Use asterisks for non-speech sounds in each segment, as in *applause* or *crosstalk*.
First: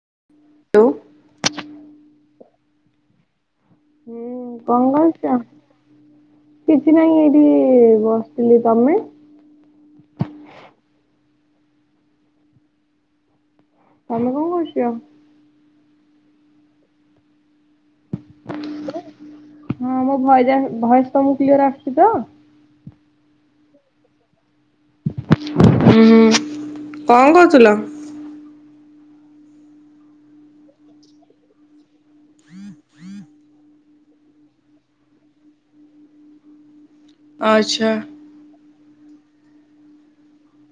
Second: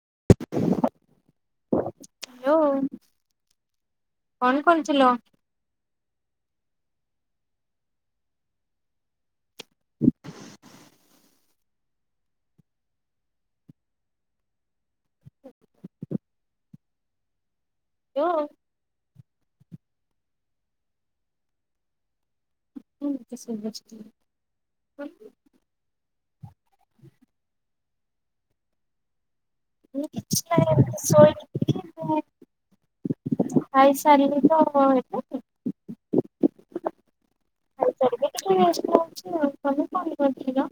*unintelligible* Hello. ହୁଁ କଣ କରୁଚ? କିଛି ନାହିଁ ଏଇଠି ବସିଥିଲି ତମେ? ତମେ କଣ କରୁଛ? ଲୋ ମୁଁ ମୋ ଭଏଯା ଭଏସ୍ ତମକୁ କ୍ଲିଅର ଆସୁଛି ତ? ଓଃ ତା ସ୍କୁଲ୍ ବା ଛୁଟି କରି ହୁଁ କଣ କରଥୁଲ? ଇଏ କିଛି ନାଇଁ ଆମେ ଶୋଇଛୁ ଟିକେ। ଖାଇ ସାରିଲେ ତ *unintelligible* ଆଚ୍ଛା। ଖାଇ ସାରିକି ଟିକେ *inaudible* ଅଛି ଆଉ ତମେ କଣ କରୁଥିଲ?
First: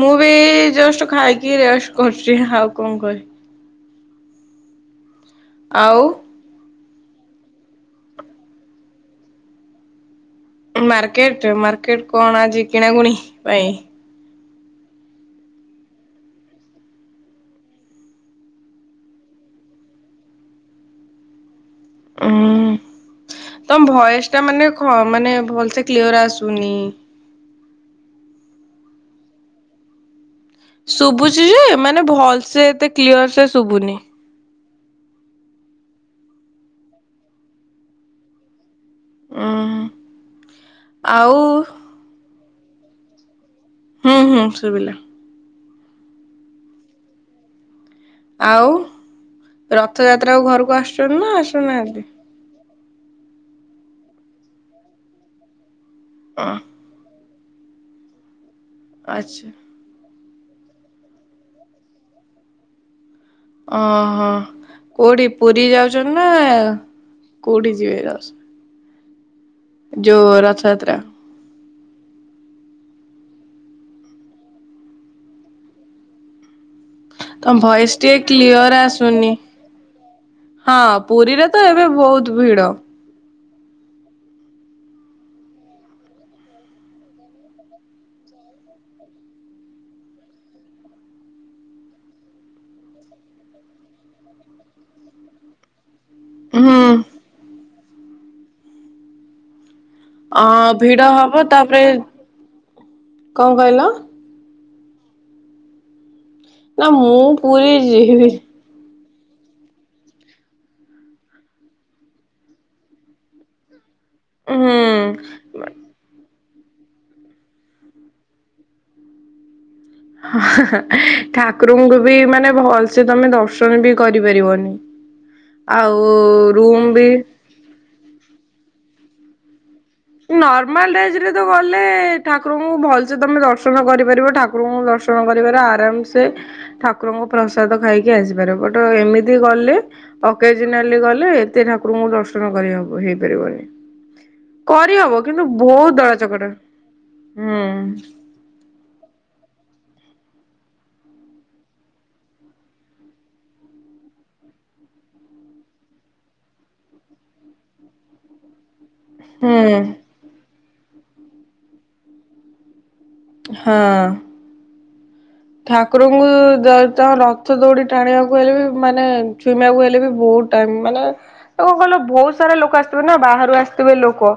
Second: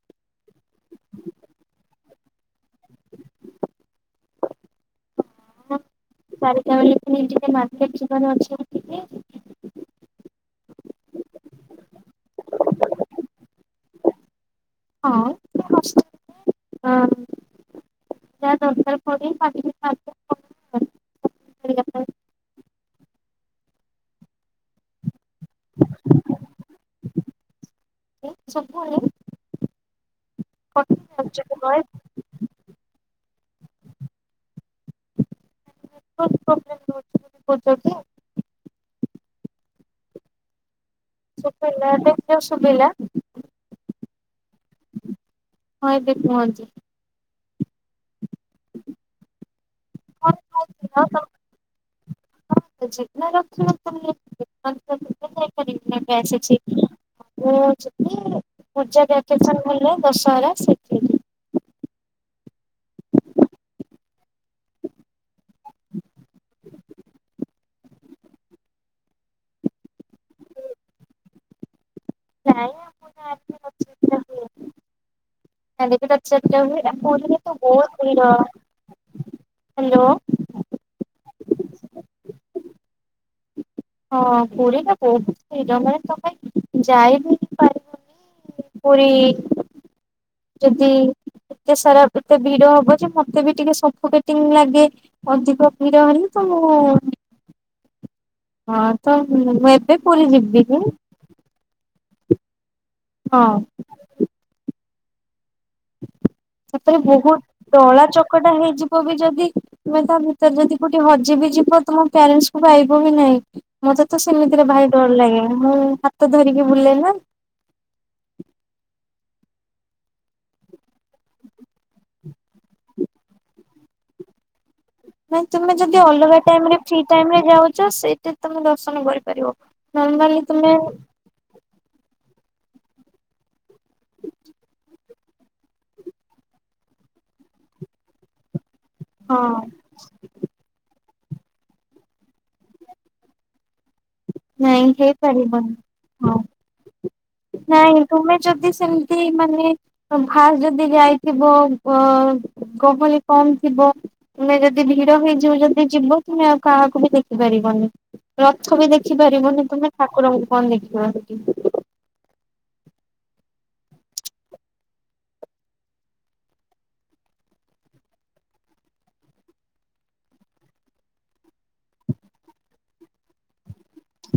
ମୁଁ ବି ଜଷ୍ଟ ଖାଇକି ରେଷ୍ଟ କରୁଛି ଆଉ କଣ କହି ହଁ ଆଉ ଚାରିଟା ବେଳେ। ନେଇଯିବେ ମାର୍କେଟ ଯିବାରେ ଅଛି ଆଜି ଟିକେ। ମାର୍କେଟ୍-ମାର୍କେଟ କଣ ଆଜି କିଣାକୁୁଣି ପାଇଁ? ହଁ *unintelligible* ଅଁ। ଯାହା ଦରକାର ପଡେ। *inaudible* ଉଁ ତମ ଭଏସ୍ ଟା ମାନେ ଖ ମାନେ ଭଲ୍ ସେ କ୍ଲିୟର ଆସୁନି। ସୁବୁନି? ଶୁଭୁଛି ଯେ ମାନେ ଭଲ୍ ସେ ଏତେ କ୍ଲିୟର ସେ ଶୁଭୁନି। ହେଉଯଦି ଆ ଉଁ ଆଉ ଏବେ ଶୁବିଲା? ହୁଁ-ହୁଁ ଶୁବିଲା। ହଁ ଏବେ କୁହନ୍ତୁ। ଆଉ କଣ ରଥଯାତ୍ରାକୁ ଘରୁକୁ ଆସୁଛନ୍ତି ନା ଆସୁନାହାନ୍ତି? ଯିବି ନା ରଥଯାତ୍ରା ରେ ମୁଁ ଏବେ ଅଁ ଆସିଛି ମୁଁ ଯିବି ପୂଜା ଆଚ୍ଛା ଭେକେସନ୍ ହେଲେ। ଦଶହରା ସେଥିରେ ଯି ଅଃ କୋଉଠି ପୁରୀ ଯାଉଚନ୍ତି ନା କୋଠିକି ଯିବା ୟସ୍ ଯୋଉ ରଥଯାତ୍ରା। ନାଇଁ ଆମ ଗାଁରେ ରଥଯାତ୍ରା ହୁଏ। *unintelligible* ହୁଏ। ଆଉ ପୁରୀରେ ତ ତମ୍ ଭଏସ୍ ବହୁତ ଟିକେ ଭିଡ କ୍ଲିୟର ଆସୁନି ହ୍ୟାଲୋ। ହଁ। ପୁରୀରେ ତ ଏବେ ବହୁତ୍ ଭିଡ। ହଁ ପୁରୀ ତ ବହୁତ ଭିଡ ଜମାରୁ ତମେ ଯାଇ ହିଁ ପାରିବନି। ପୁରୀ ଯଦି ଏତେ ସାରା ଏତେ ଭିଡ ହବ ଯେ ମତେ ବି ଟିକେ ସଫୁକେଟିଙ୍ଗ‌ ଲାଗେ ଅଧିକ ଭିଡ଼ ହେଲେ ତ ମୁଁ ହୁଁ ହଁ ତ ମୁଁ ଏ ଅ ଭିଡ ହବ ତାପରେ ହଁ। କଣ କହିଲ? ନା ସେତେବେଳେ ମୁଁ ବହୁତ୍ ପୁରୀ ଦଳା ଯିବି ଚକଟା ହେଇଯି ହଉ ବି ଯଦି ତମେ ତା ଭିତରେ ଯଦି କୋଠି ହଜିି ବି ଯିବ ତମ ପ୍ୟାରେଣ୍ଟସ୍ ଙ୍କୁ ପାଇବ ହିଁ ନାଇଁ। ମତେ ତ ସେମିତିରେ ହୁଁ ଭାରି ଡର ଲାଗେ ମୁଁ ହାତ ଧରିକି ବୁଲ୍ଲେ ନା? ହା-ହା-ହା ଠାକୁରଙ୍କୁ ବି ମାନେ ଭଲ୍ସେ ତମେ ଦର୍ଶନ ବି କରିପାରିବନି। ନାଇ ତୁମେ ଆଉ ଯଦି ଅଲଗା ଟାଇମ୍ରେ ରୁମ୍ ଫ୍ରି ବି ଟାଇମ୍ ରେ ଯାଉଚ ସେଇଟ୍ ତମେ ଦର୍ଶନ କରିପାରିବ। ନର୍ମାଲି ତୁମେ ନର୍ମାଲ୍ ଡେଜରେ ତ ଗଲେ ଠାକୁରଙ୍କୁ ଭଲ୍େସ ତମେ ଦର୍ଶନ କରିପାରିବ ଠାକୁରଙ୍କୁ ଦର୍ଶନ କରିପାରିବ ଆରାମ୍ ସେ ଠାକୁର ମୁଁ ପ୍ରସାଦ ଖାଇକି ଆସି ପାରିବ। ବଟ ଏମିତି ହଁ ଗଲେ ଅକେଜ୍ନାଲି ଗଲେ ହେଲେ ଏତେ ଠାକୁରୁଙ୍କୁ ଦର୍ଶନ କରି ହେଇପାରିବନି। ନାଇଁ କରିହବ କିନ୍ତୁ ହେଇପାରିବନି ବହୁତ୍ ଦଳା ହଁ। ଚକଟା। ହୁଁ ନାଇଁ ତୁମେ ଯଦି ସେମିତି ମାନେ ଫାସ୍ ଯଦି ଯାଇଥିବ ଅ ଗହଳି କମଥିବ। ତୁମେ ଯଦି ଭିଡ ହେଇଯିବ ଯଦି ଯିବ ତୁମେ ଆଉ କାହାକୁ ବି ଦେଖି ପାରିବନି ରଥ ବି ଦେଖି ଖିପାରିବନି ହୁଁ ତୁମେ ଠାକୁରଙ୍କୁ କଁ ଦେଖିବ। ହଁ। ଠାକୁରଙ୍କୁ ଦ ତଁ ରଥ ଦୌଡି ଟାଣିବାକୁ ହେଲେ ବି ମାନେ ଛୁଇଁବାକୁ ହେଲେ ବି ବହୁ ଟାଇମ୍ ମାନେ ଆଉ କଁ କହିଲନା ବହୁତ ସାରା ଲୋକ ଆସିଥିବେ ନା ବାହାରୁ ଆସିଥିବେ ଲୋକ।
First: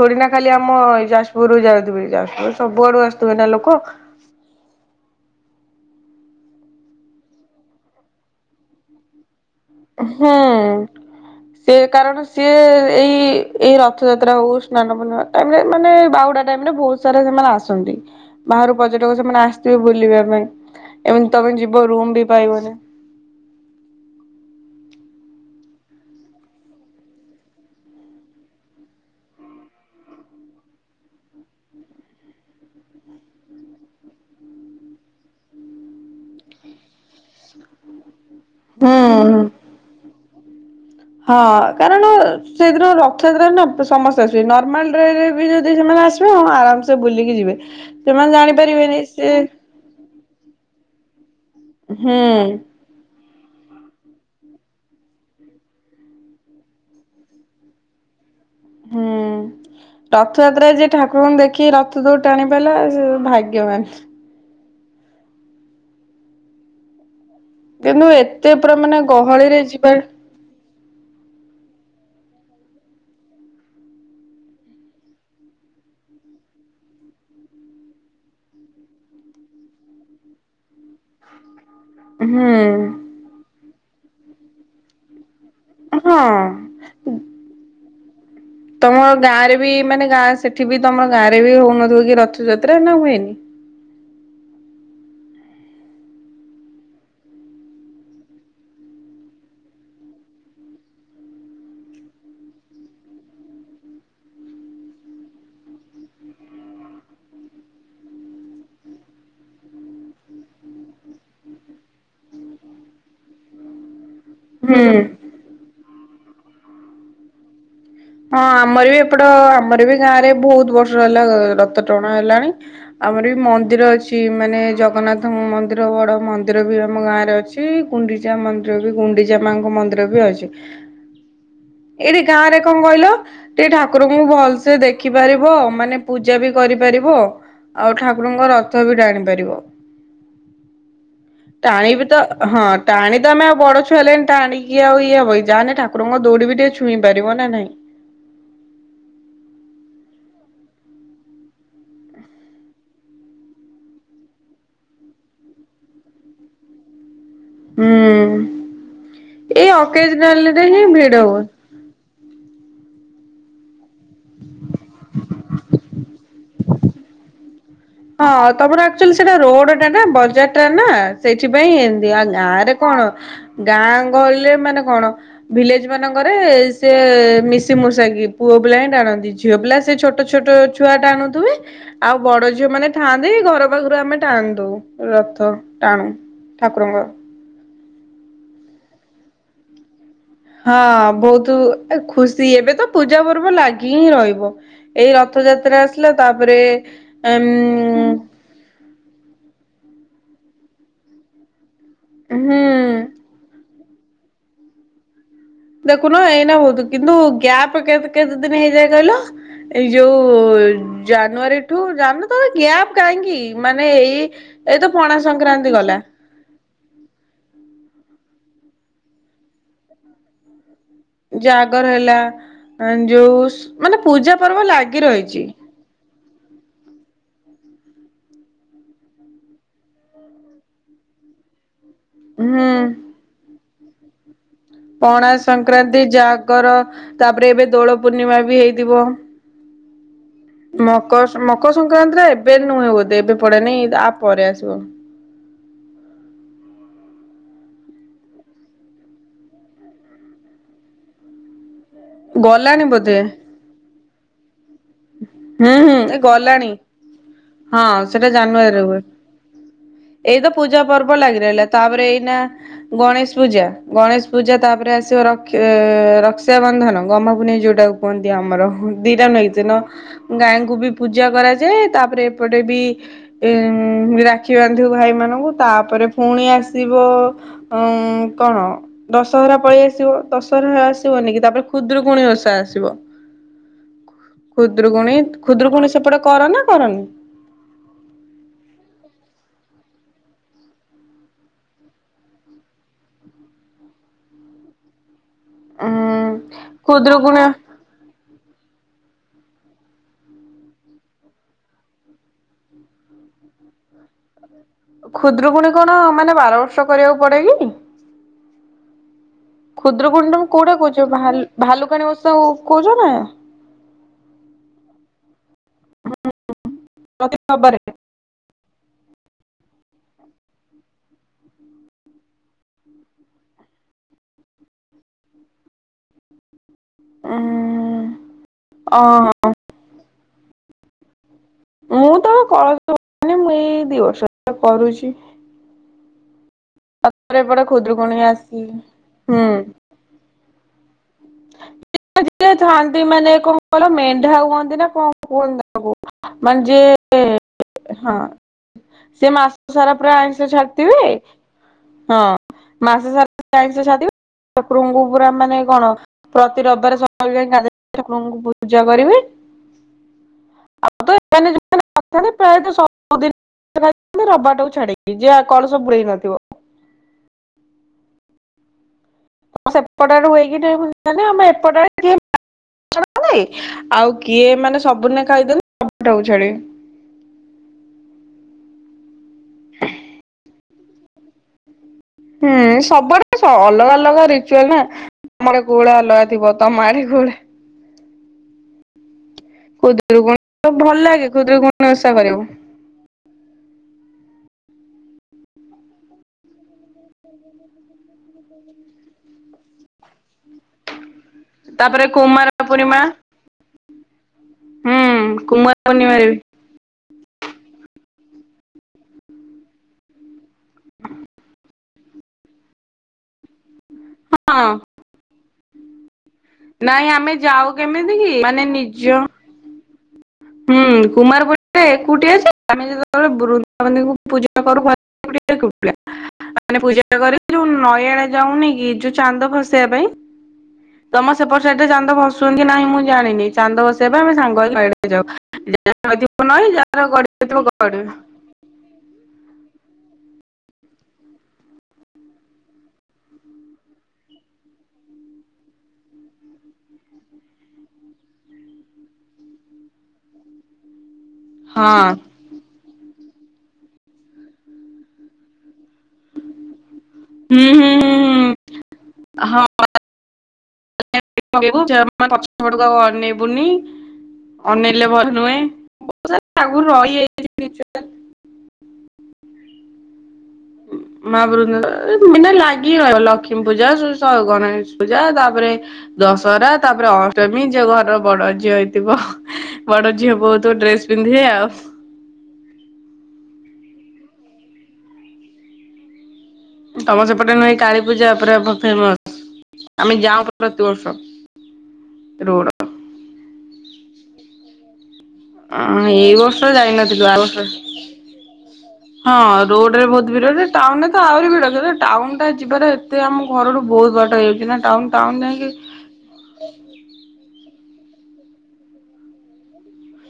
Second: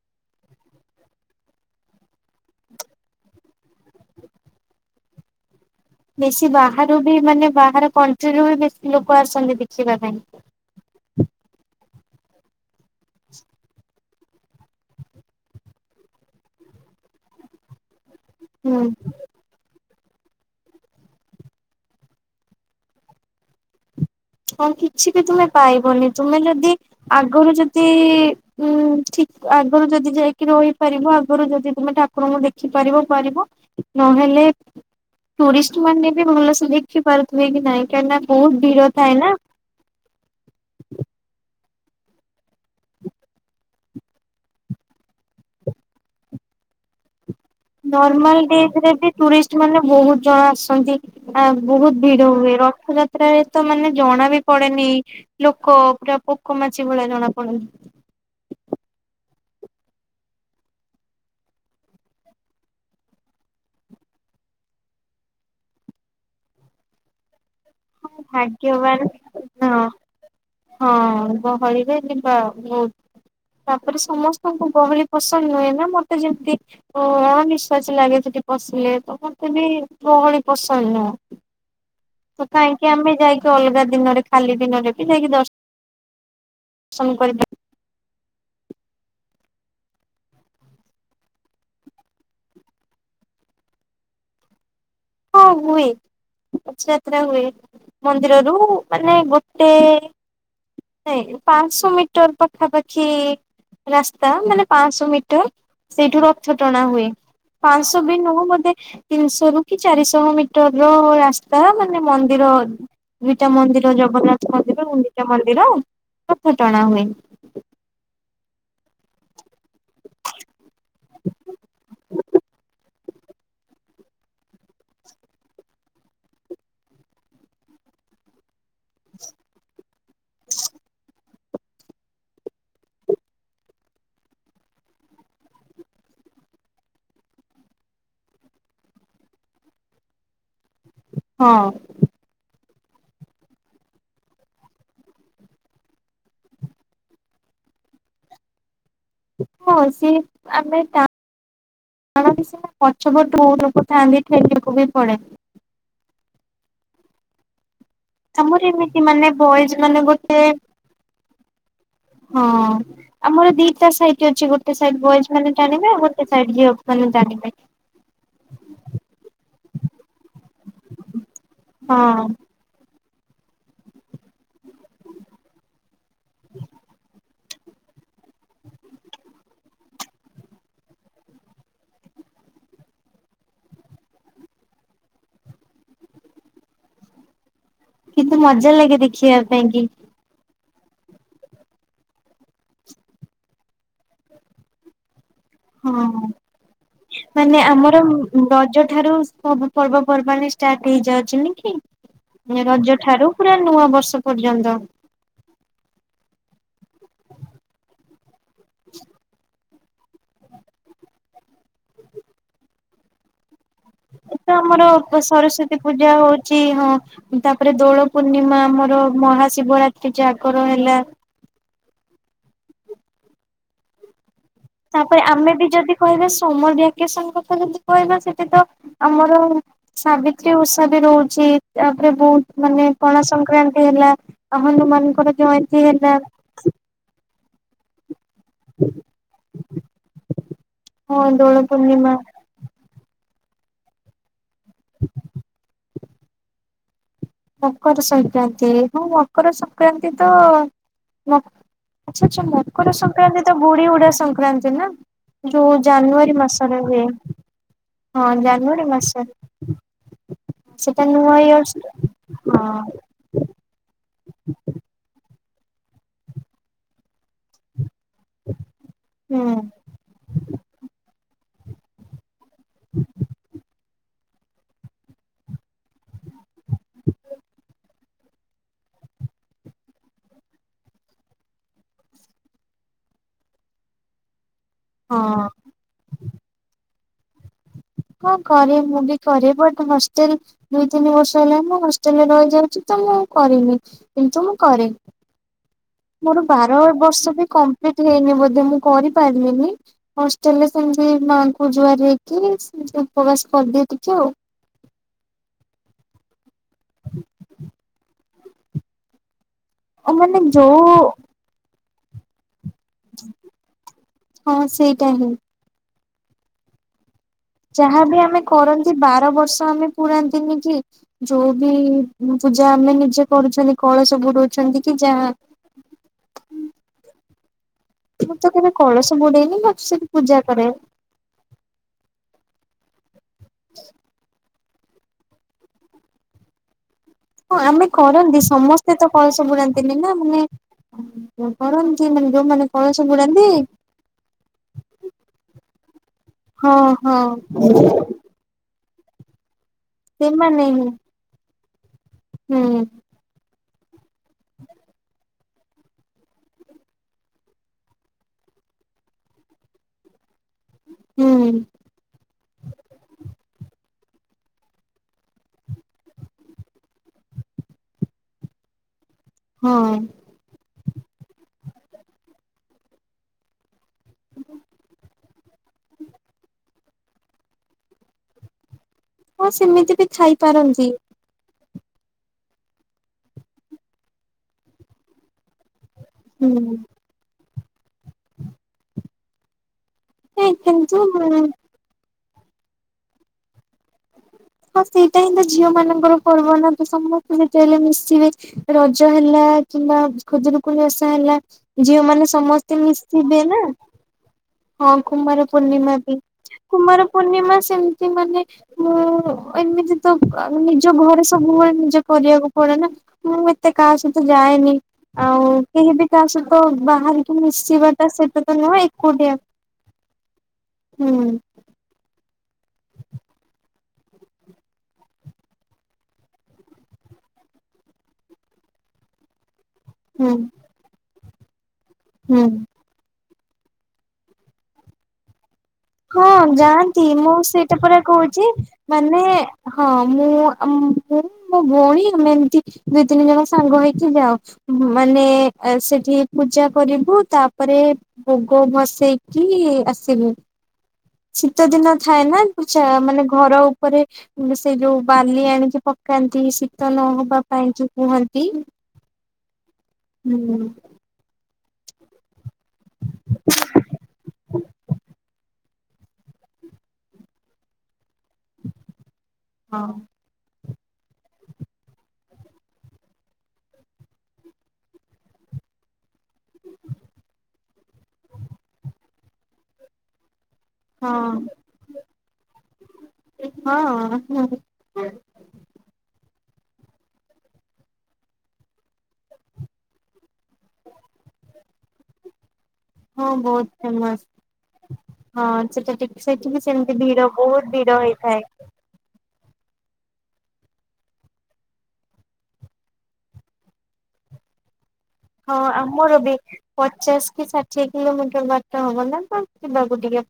ଥୋଡି ନା ଖାଲି ଆମ ଯାଜପୁରରୁୁ ଯାଉଥିବେ ଯାଜପୁର ସବୁଆଡୁ ଆସୁଥିବେ ନା ଲୋକ। *unintelligible* ବେଶୀ ବାହାରୁ ବି ମାନେ ବାହାର କଣ୍ଟ୍ରିରୁୁ ବି ବେଶୀ ଲୋକ ଆସନ୍ତି ଦେଖ୍ ହଁ ସେ କାରଣ ସିଏ ଏଇ ଏଇ ରଥଯାତ୍ରା ହଉ ସ୍ନାନ ପୂନିମା ଟାଇମ ରେ ମାନେ ବାଉଡା ଟାଇମ ରେ ବହୁତ ସାରା ସେମାନେ ଆସନ୍ତି। ବାହାରୁ ହୁଁ ପର୍ଯ୍ୟଟକ ସେମାନେ ଆସିଥିବେ ବୁ ବୁଲିବା ପାଇଁ ଏମିତି ତମେ ଯିବ ରୁମ୍ ବି ପାଇବନି। ହଁ କିଛି ବି ତୁମେ ପାଇବନି ତୁମେ ଯଦି ଆଗରୁ ଯଦି ଉଁ ଆଗରୁ ଯଦି ଯାଇକି ରହିପାରିବ ଆଗରୁ ଯଦି ତୁମେ ଠାକୁରଙ୍କୁ ଦେଖିପାରିବ ପାରିବ ନହେଲେ ଲେପ୍ ଟୁରିଷ୍ଟ୍ ମାନେ ବି ଭଲସେ ଦେଖପାରୁଥିବେ କି ନାଇଁ କାଇଁକି ନା ବହୁତ୍ ଭିଡ ହଁ ଥାଏ ନା। ହଁ କାରଣ ସେଇଦିନ ରଥଯାତ୍ରା ନା ସମସ୍ୟା ଆସୁଚି ନର୍ମାଲ ଡ୍ରେରେ ବି ଯଦି ସେମାନେ ଆସିବେ ହଁ ଆରାମସେ ବୁଲିକି ଯିବେ। ସେମାନେ ନର୍ମାଲ ଡେଜ୍ ରେ ଜାଣିପାରିବେନି ବି ସେ ଟୁରିଷ୍ଟ ମାନେ ବହୁତ ଜଣ ଆସନ୍ତି ଆ ବହୁତ ହୁଁ ଭିଡ ହୁଏ। ରଥଯା ତ୍ରା ରେ ତ ମାନେ ଜଣା ବି ପଡେନି ଲୋକ ପୁରା ପୋକ ମାଛି ଭଳିଆ ଜଣା ପଡନ୍ତି। ହୁଁ। ରଥଯାତ୍ରା ରେ ଯେ ଠାକୁରଙ୍କୁ ଦେଖି ରଥ ଦୌଡି ଟାଣି ପାଇଲା ସେ ଭାଗ୍ୟବାନ୍। କିନ୍ତୁ ଏତେ ପୁରା ଭାଗ୍ୟବାନ୍ ମାନେ ଗହଳିରେ ଅଁ ଯିବା ଅଁ ଗହଳିରେ ଖିବା ବହୁତ୍। ତାପରେ ସମସ୍ତଙ୍କୁ ଗହଳି ପସନ୍ଦ ନୁହେଁ ନା ମତେ ଯେମିତି ଅ ଅଣନିଶ୍ୱାସୀ ଲାଗିଥାଏ। ପଶିଲେ ତମକୁ ତେନି ଗହଳି ପସନ୍ଦ ନୁହଁ। ତ ହୁଁ କାଇଁକି ଆମେ ଯାଇକି ଅଲଗା ଦିନରେ ଖାଲି ଦିନରେ ବି ଯାଇକି ଦର୍ ହଁ। ସନ୍ କରିକି। ତମ ଗାଁ ରେ ବି ମାନେ ଗାଁ ସେଠି ବି ତମ ଗାଁରେ ବି ହଉନଥିବ କି ରଥଯାତ୍ରା ନା ହୁଏନି। *unintelligible* ହଁ ହୁଏ। ଯାତ୍ରା ହୁଏ ମନ୍ଦିରରୁ ମାନେ ଗୋଟେ ନାଇ ପାଞ୍ଚଶ ମିଟର ପାଖାପାଖି। ରାସ୍ତା ମାନେ ପାଆଁସ ମିଟର ସେଇଠୁ ରଥ ଟଣା ହୁଏ। ପାଞ୍ଚଶହ ବି ନୁହଁ ବୋଧେ ତିନଶହ ରୁ କି ଚାରିଶହ ମିଟର ର ରାସ୍ତା ମାନେ ମନ୍ଦିର ଦୁଇଟା ମନ୍ଦିର ଜଗନ୍ନା ମନ୍ଦିର ହୁଁ। ଗୁଣ୍ଡିଚା ମନ୍ଦିର ରଥ ଟଣା ହୁଏ। ହଁ ଆମର ବି ଏପଟ ଆମର ବି ଗାଁ ରେ ବହୁତ ବର୍ଷ ହେଲା ରଥ ଟଣା ହେଲାଣି ଆଉ ଆମରବି ମନ୍ଦିର ଅଛି ମାନେ ଜଗନ୍ନାଥଙ୍କ ମନ୍ଦିର ବଡ ମନ୍ଦିର ବି ଆମ ଗାଁ ରେ ଅଛି ଗୁଣ୍ଡିଚା ମ ତାପରେ ଗୁଣ୍ଡିଚାମାଙ୍କ ମନ୍ଦିର ବି ଅଛି ଏଇଠି ଗାଁରେ କଅଁ କହିଲ ଟିକେ ଠାକୁରଙ୍କୁ ଭଲ ସେ ଦେଖିପାରିବ ମାନେ ପୂଜାବି କରିପାରିବ। ଆଉ ଠାକୁରଙ୍କ ରଥ ବି ଟାଣି ପାରିବ। ହଁ ଟାଣିବିତ ହଁ। ଟାଣି ତ ଆମେ ଆଉ ବଡ ଛୁଆ ହେଲେଣି ଟାଣିକି ଆଉ ଇଏ ହବକି ଯାହାନେ ଠାକୁରଙ୍କ ଦୌଡିିବି ଟିକେ ଛୁଇଁ ପାରିବ। ନା ନାଇଁ। ହଁ ସି ଆମେ ଟା ଆ ମିଶ ପଚ୍ଛବରଧଉନୋକୋଥାେ ଆଗିଠେକ କବି ପଡ଼େ। ହୁଁ। ଆମର ଏମିତି ମାନେ ଏଇ ବଏଜ ମାନେ ଗୋଟେ। ଅକେଜନାଲ ରେ ହିଁ ଭିଡ ହୁଏ। ହଁ। ଆମର ଦିଟା ସାଇଟ୍ ଅଛି ଗୋଟେ ସାଇ ବଏଜ ମାନେ ଜାଣିବେ ଆଉ ଗୋଟେ ସାଇଡ ଗଲ ମାନେ ଜାଣିବେ। ହଁ ତମର ଆଚୁଆଲି ସେଟା ରୋଡ ଟା ନା ବଜାର ଟା ନା ସେଇଥି ପାଇଁଲ ଏମତି ଆ ହଁ ଗାଁ ରେ କଣ ଗାଁ ଗହଳିରେ ମାନେ କଣ ଭିଲେଜ ମାନଙ୍କରେ ସେି ମି ସି ମଷାଗି ପୁଅ ପିଲା ହିଁ ଟାଣନ୍ତି ଝିଅ ପିଲ ସେ ଛୋଟ ଛୋଟ ଛୁଆ ଟା ଆଣୁଥିବେ ଆଉ ବଡ ଝିଅମାନେ ଥାଆନ୍ତି ଘର ପାଖରୁ ଆମେ ଟାଣନ୍ତୁ ରଥ ଟାଣୁ। ଠାକୁରଙ୍କର। କିନ୍ତୁ ମଜା ଲାଗେ ଦେଖିବା ପାଇଁ କି? ହଁ ବହୁତ ଏ ଖୁସି ଏବେ ତ ପୂଜା ପର୍ବ ଲାଗି ହିଁ ରହିବ ଏଇ ର ହଁ ମାନେ ଆମର ଏମ୍ ରଜ ଠାରୁ ସବୁ ପର୍ବ ପର୍ବାଣିୀ ଷ୍ଟାର୍ ହେଇଯାଉଛି ନ ହୁଁ କି ରଜ ଠାରୁ ପୁରା ନୂଆ ବର୍ଷ ବର୍ଷ ପର୍ଯ୍ୟନ୍ତ। ଦେଖୁନ ଏଇନ ହଉୁ କିନ୍ତୁ ଗ୍ୟାପ କେଦ କେଦ ଦିନ ହେଇଯାଏ କଇଲ। ଏଇ ଯୋଉ ଜାନୁଆରୀଠୁ ଜାନନ ତ ଗ୍ୟାପ କାହିଁକି? ମାନେ ଏଇ ଏ ତ ଏଇ ଆମର ପଣା ସଂକ୍ରାନ୍ତି ସରସ୍ଵତୀ ଗଲା ପୂଜା ହଉଛି ହଁ। ତାପରେ ଦୋଳ ପୂର୍ଣ୍ଣିମା ଆମର ମହାଶିବରାତ୍ରି ଜାଗର ହେଲା। ଜାଗର ହେଲା ଯୋଉ ମାନେ ପୂଜା ପର୍ବ ଲାଗି ତାପରେ ରହିଛି ଆମେ ବି ଯଦି କହିବା ସମର ଭ୍ୟାକେସନ କଥା ଯଦି କହିବା ସେଠି ତ ଆମର ସାବିତ୍ରୀ ଉଷା ବି ରହୁଛି। ତାପରେ ବହୁତ ହୁଁ ମାନେ ପଣା ସଂକ୍ରାନ୍ତି ହେଲା। ପଣା ହନୁମାନଙ୍କର ଜୟନ୍ତୀ ସଂକ୍ରାନ୍ତି ହେଲା ଜାଗର ତାପରେ ଏବେ ଦୋଳ ପୂର୍ଣ୍ଣିମା ବି ହେଇଥିବ। ହଁ ମକର ଦୋଳ ମକର ପୂର୍ଣ୍ଣିମା ସଂକ୍ରାନ୍ତିରେ ଏବେ ନୁହେଁ ବୋଧେ ଏବେ ପଡେନି ଆ ପରେ ଆସିବ। ମକର ସଂକ୍ରାନ୍ତି ହଁ ମକର ସଂକ୍ରାନ୍ତି ତ ଆଛା ଆଛା ଗଲାଣି ମକର ବୋଧେ ସଂକ୍ରାନ୍ତି ତ ଗୁଡ଼ି ଉୁଡା ସଂକ୍ରାନ୍ତି। ନା ହୁଁ ଯୋଉ ହୁଁ ଏ ଜାନୁଆରୀ ଗଲାଣି। ମାସରେ ହୁଏ। ହଁ ସେଟା ଜାନୁଆରୀରେ ଜାନୁଆରୀ ହୁଏ ମାସ ଏଇତ ପୂଜା ସେଟା ପର୍ବ ନୂଆ ଲାଗି ରହିଲା ଇୟର୍ସ ତାପରେ ଏଇ ହଁ ଗଣେଶ ପୂଜା ଗଣେଶ ପୂଜା ତାପରେ ଆସିବ। ରଖ ରକ୍ଷାବନ୍ଧନ ଗମାପୁନେଇ ଯେଉଁଟାକୁ କୁହନ୍ତି ଆମର ଦିଇଟା ହୁଁ ନଈଛି ନ। ଗାଈଁଙ୍କୁ ବି ପୂଜା କରାଯାଏ ତାପରେ ଏପଟେ ବି ଏ ଉଁ ରାକ୍ଷୀ ବାନ୍ଧିବ ଭାଇ ମାନଙ୍କୁ ତାପରେ ପୁଣି ଆସିବ ଉ କଣ ଦଶହରା ପଳେଇ ଆସିବ ଦଶହରା ଆସିବନି କି ତାପରେ ଖୁଦ୍ରରୁକୁୁଣି ଓଷା ଆସିବ। ଖୁଦ୍ରକୁୁଣୀ ହଁ ଖୁଦ୍ରକୁୁଣୀ ସେପଟେ କର ନା କରନି? ହଁ କରେ ମୁଁ ବି କରେ ବଟ ହଷ୍ଟେଲ ଦୁଇ ତିନି ବର୍ଷ ହେଲା ମୁଁ ହଷ୍ଟେଲରେ ରହିଯାଉଛି ତ। ମୁଁ କରନି କିନ୍ତୁ ମୁଁ କରେ। ଉଁ ମୋର ବାର ବର୍ଷ ବି ଖୁଦୁରୁକୁୁଣି କମ୍ପ୍ଲିଟ ହେଇନି ବୋଧେ ମୁଁ କରିବି। ପାରିଲିନି ହଷ୍ଟେଲ ରେ ସେମତି ମାଙ୍କୁ ଜୁଆର ହେଇକି ସେମତି ଉପବାସ କରିଦିଏ ଟିକେ। ଆଉ। ଖୁଦ୍ରକୁଣୀ କଣ ମାନେ ବାର ବର୍ଷ କରିବାକୁ ପଡେ କି? ଓ ଖୁଦୁରୁକୁଣୀ ମାନେ ଟମେ କୋଉଟା କ ଯୋଉ କହୁଛ ଭାଲୁକାନୀ ଓଷା। କଉଚ ନା? ସେଇଟା ହ ହଁ। ହଁ ହ। ଯାହାବି ଆମେ କରନ୍ତି ବାର ବର୍ଷ ଆମେ ପୁରୁରାନ୍ତିନି କି ଯୋଉବି। ପୂଜା ଆମେ ନିଜେ କରୁଛନ୍ତି କଳସ ବୁଡଉଛନ୍ତି ରହୁଛନ୍ତି କି ଯାହା। ଅଁ ମୁଁ ତ କେବେ କଳସ ବୁଡେଇନି ବାକି ସେଠି ପୂଜା କରେ। ମୁଁ ତ କରନଥିଲି ମୁଁ ଏଇ ଦି ବର୍ଷ ହବ କରୁଛି। ତାପରେ ଏପଟେ ହଁ ଆମେ ଖୁଦୁରୁକୁଣୀ କରନ୍ତି ଆସି ସମସ୍ତେ ତ କଳସ ବୁଡାନ୍ତିନି ନା ମାନେ। କରନ୍ତି ହୁଁ। ମାନେ ଯିଏ ଯୋଉମାନେ ଥାଆନ୍ତି କଳସ ମାନେ ବୁଡାନ୍ତି କଣ ମେଣ୍ଢା କୁଅନ୍ତି ନା କଣ କୁହନ୍ତି ତାଙ୍କୁ। ମାନେ ହଁ ଯେ, ହଁ ହଁ। ସେ ମାସ ସାରା ପ୍ରାଏ ଆଇଁଷ ସେମାନେ ହିଁ ଛାଡିଥିବେ ହଁ ହୁଁ ମାସ ସାରା। ଆଇଁଷ ଛାଡିଥିବେ, ଠାକୁରଙ୍କୁ ପୁରା ମାନେ କଣ। ପ୍ରତି ରବିବାର ସକାଳୁ ଯାଇ ଗାଧେଇକି ଠାକୁଙ୍କୁ ପୂଜା କରିବେ। *unintelligible* ହୁଁ ରବିବାରଟାକୁ ଛାଡିକି ଯେ କଳସ ବୁଡେଇ ନଥିବ। ହଁ ସେପଟରେ ହୁଏକି ନାଇଁ ମୁଁ ଜାଣିନି ଆମ ଏପଟରେ ଛାଡ଼ନ୍ତି। ଆଉ କିଏ ମାନେ ସବୁଦିନେ ଖାଇଦେଲେ ରବିବାର ଟାକୁ ଚଡ଼ିବେ। ହଁ ସେମିତି ବି ଥାଇପାରନ୍ତି। ହୁଁ ସବୁଆଡେ ସ ଅଲଗା ଅଲଗା ରିଚୁଆଲ ନା ଆମ ଆଡେ। କୋଉଗୁଳା ଅଲଗା ଥିବ ହୁଁ ତମ ଆଡେ କୋଉ ଡା। ଏ ଖୁଦୁରୁକୁଣୀ ଭଲ କିନ୍ତୁ ଲାଗେ ହଁ ଖୁଦୁରୁକୁଣୀଓଷା କରିବାକୁ। ହଁ ସେଇଟା ହିଁ ତ ଝିଅ ମାନଙ୍କର ପର୍ବ ନା ତ ସମସ୍ତେ ଯେତେବେଲେ ମିଶିବେ ରଜ ହେଲା। କିମ୍ବା ଖୁଦୁରୁକୁଣୀ ଓଷା ହେଲା ଝିଅ ତାପରେ ମାନେ କୁମାର ସମସ୍ତେ ପୂର୍ଣ୍ଣିମା ମିଶିବେ ନା। ହଁ କୁମାର ପୂର୍ଣ୍ଣିମା ବି କୁମାର। ପୂର୍ଣ୍ଣିମା ସେମିତି ମାନେ ମୁଁ। ଏମିତି ତ ନିଜ ଘରେ ସବୁବେଳେ ନିଜେ କରିବାକୁ ପଡେ ନା। ମୁଁ। ଏତେ କାହା ସହିତ ହଁ ଯାଏନି ଆଉ। କେହି ବି କା ସହିତ ନାଇଁ ଆମେ ବାହାରିକି ଯାଉ ମିଶିବାଟା କେମିତି କି ସେଟା ତ ମାନେ ନୁହଁ ନିଜ ଏକୁଟିଆ। ହୁଁ କୁମାର ପୂର୍ଣ୍ଣିମା ଏକୁଟିଆ ଯେ। ଆମେ ଯେତେବେଳେ ବୃନ୍ଦାବତୀଙ୍କୁ ପୂଜା କରୁ *unintelligible* ମାନେ ପୂଜା କରିକି ଯୋଉ ନଈଆଡେ ଯାଉନି କି ଯୋଉ ଚାନ୍ଦ ଭସେ ସେଇବା ପାଇଁ ହୁଁ ତମ ସେପଟ ସାଇଟରେ ଚାନ୍ଦ ହୁଁ। ଭସଉଛନ୍ତି କି ନାହିଁ ମୁଁ ଜାଣିନି। ଚାନ୍ଦ ଭସେଇବା ଆମେ ସାଙ୍ଗ ହେଇ ଯାଉ। ଯାହାର ହଁ ନଈଥିବ ନଈ ଯାହାର ଯାଆନ୍ତି ମୁଁ ଗଡିଆ ଥିବ ସେଇଟା ପୁରା ଗଡି କହୁଛି ମାନେ। ହଁ ମୁଁ ମୁଁ ମୋ ଭଉଣୀ ଆମେ ଏମତି ଦୁଇ ତିନି ଜଣ ସାଙ୍ଗ ହେଇକି ଯାଉ। ମାନେ ସେଠି ପୂଜା କରିବୁ ତାପରେ ଭୋଗ ଭସେଇକି। ଆସିବୁ। ଶୀତ ହଁ ଦିନ ଥାଏ ନା କି ଛ ମାନେ। ଘର ଉପରେ ସେ ଯୋଉ ବାଲି ଆଣିକି ପକାନ୍ତି। ଶୀତ ନହବା ହୁଁ ପାଇଁ ହୁଁ ଯୋଉ ହୁଁ କୁହନ୍ତି। ହୁଁ। ହଁ। ହୁଁ। ପଛୁଆ ପକେଇବି ମାନେ ପଛପଟକୁ ଅନେଇବୁନି। ଅନେଇଲେ ଭଲ ନୁହେଁ ବହୁତ୍ ସରା ଆଗରୁ ରହିଯାଇଛି ରିଚୁଆଲ। ହଁ। ମା ବୃନ୍ଦା ଏଇନା ଲାଗିି ରହିବ ଲକ୍ଷ୍ମୀ ପୂଜା, ଗଣେଶ ପୂଜା, ତାପରେ। ଦଶହରା ତାପରେ ଅଷ୍ଟମୀ ଯୋଉ ଘରର ବଡ ଝିଅ ହେଇଥିବ ବଡ ଝିଅ ବହୁତ। ତ ଡ୍ରେସ ପିନ୍ଧିଆ ଆଉ। ହଁ ହ। ତମ ସେପଟେ ନୁହେଁ କାଳୀପୂଜା ପୁରା ଫେମସ। ଆମେ ଯାଉଁ ପ୍ରତିବର୍ଷ। ରୋଡ଼ଅ ହଁ ବହୁତ ଫେମସ୍। ହଁ ସେଠିକି ଏଇ ବର୍ଷ ସେଠିକି ସେମିତି ଯାଇନଥିଲୁ ଭିଡ ଆର ବର୍ଷ ବହୁତ ଭିଡ ହେଇଥାଏ। ହଁ ରୋଡରେ ବହୁତ ଭିଡ ଯେ। ଟାଉନରେ ତ ଆହୁରି ଭିଡ ଟାଉନଟା ଯିବାର ଏତେ ଆମ ଘରରୁ ବହୁ ବାଟ ହେଇଯାଉଛି ନା ଟାଉନ ଟାଉନ ହଁ ଯାଇକି ଆମର ବି ପଚାଶ କି ଷା ଠିଏ କିଲୋମିଟର ବାଟ ହବ ନା, ଯିବାକୁ ଟିକେ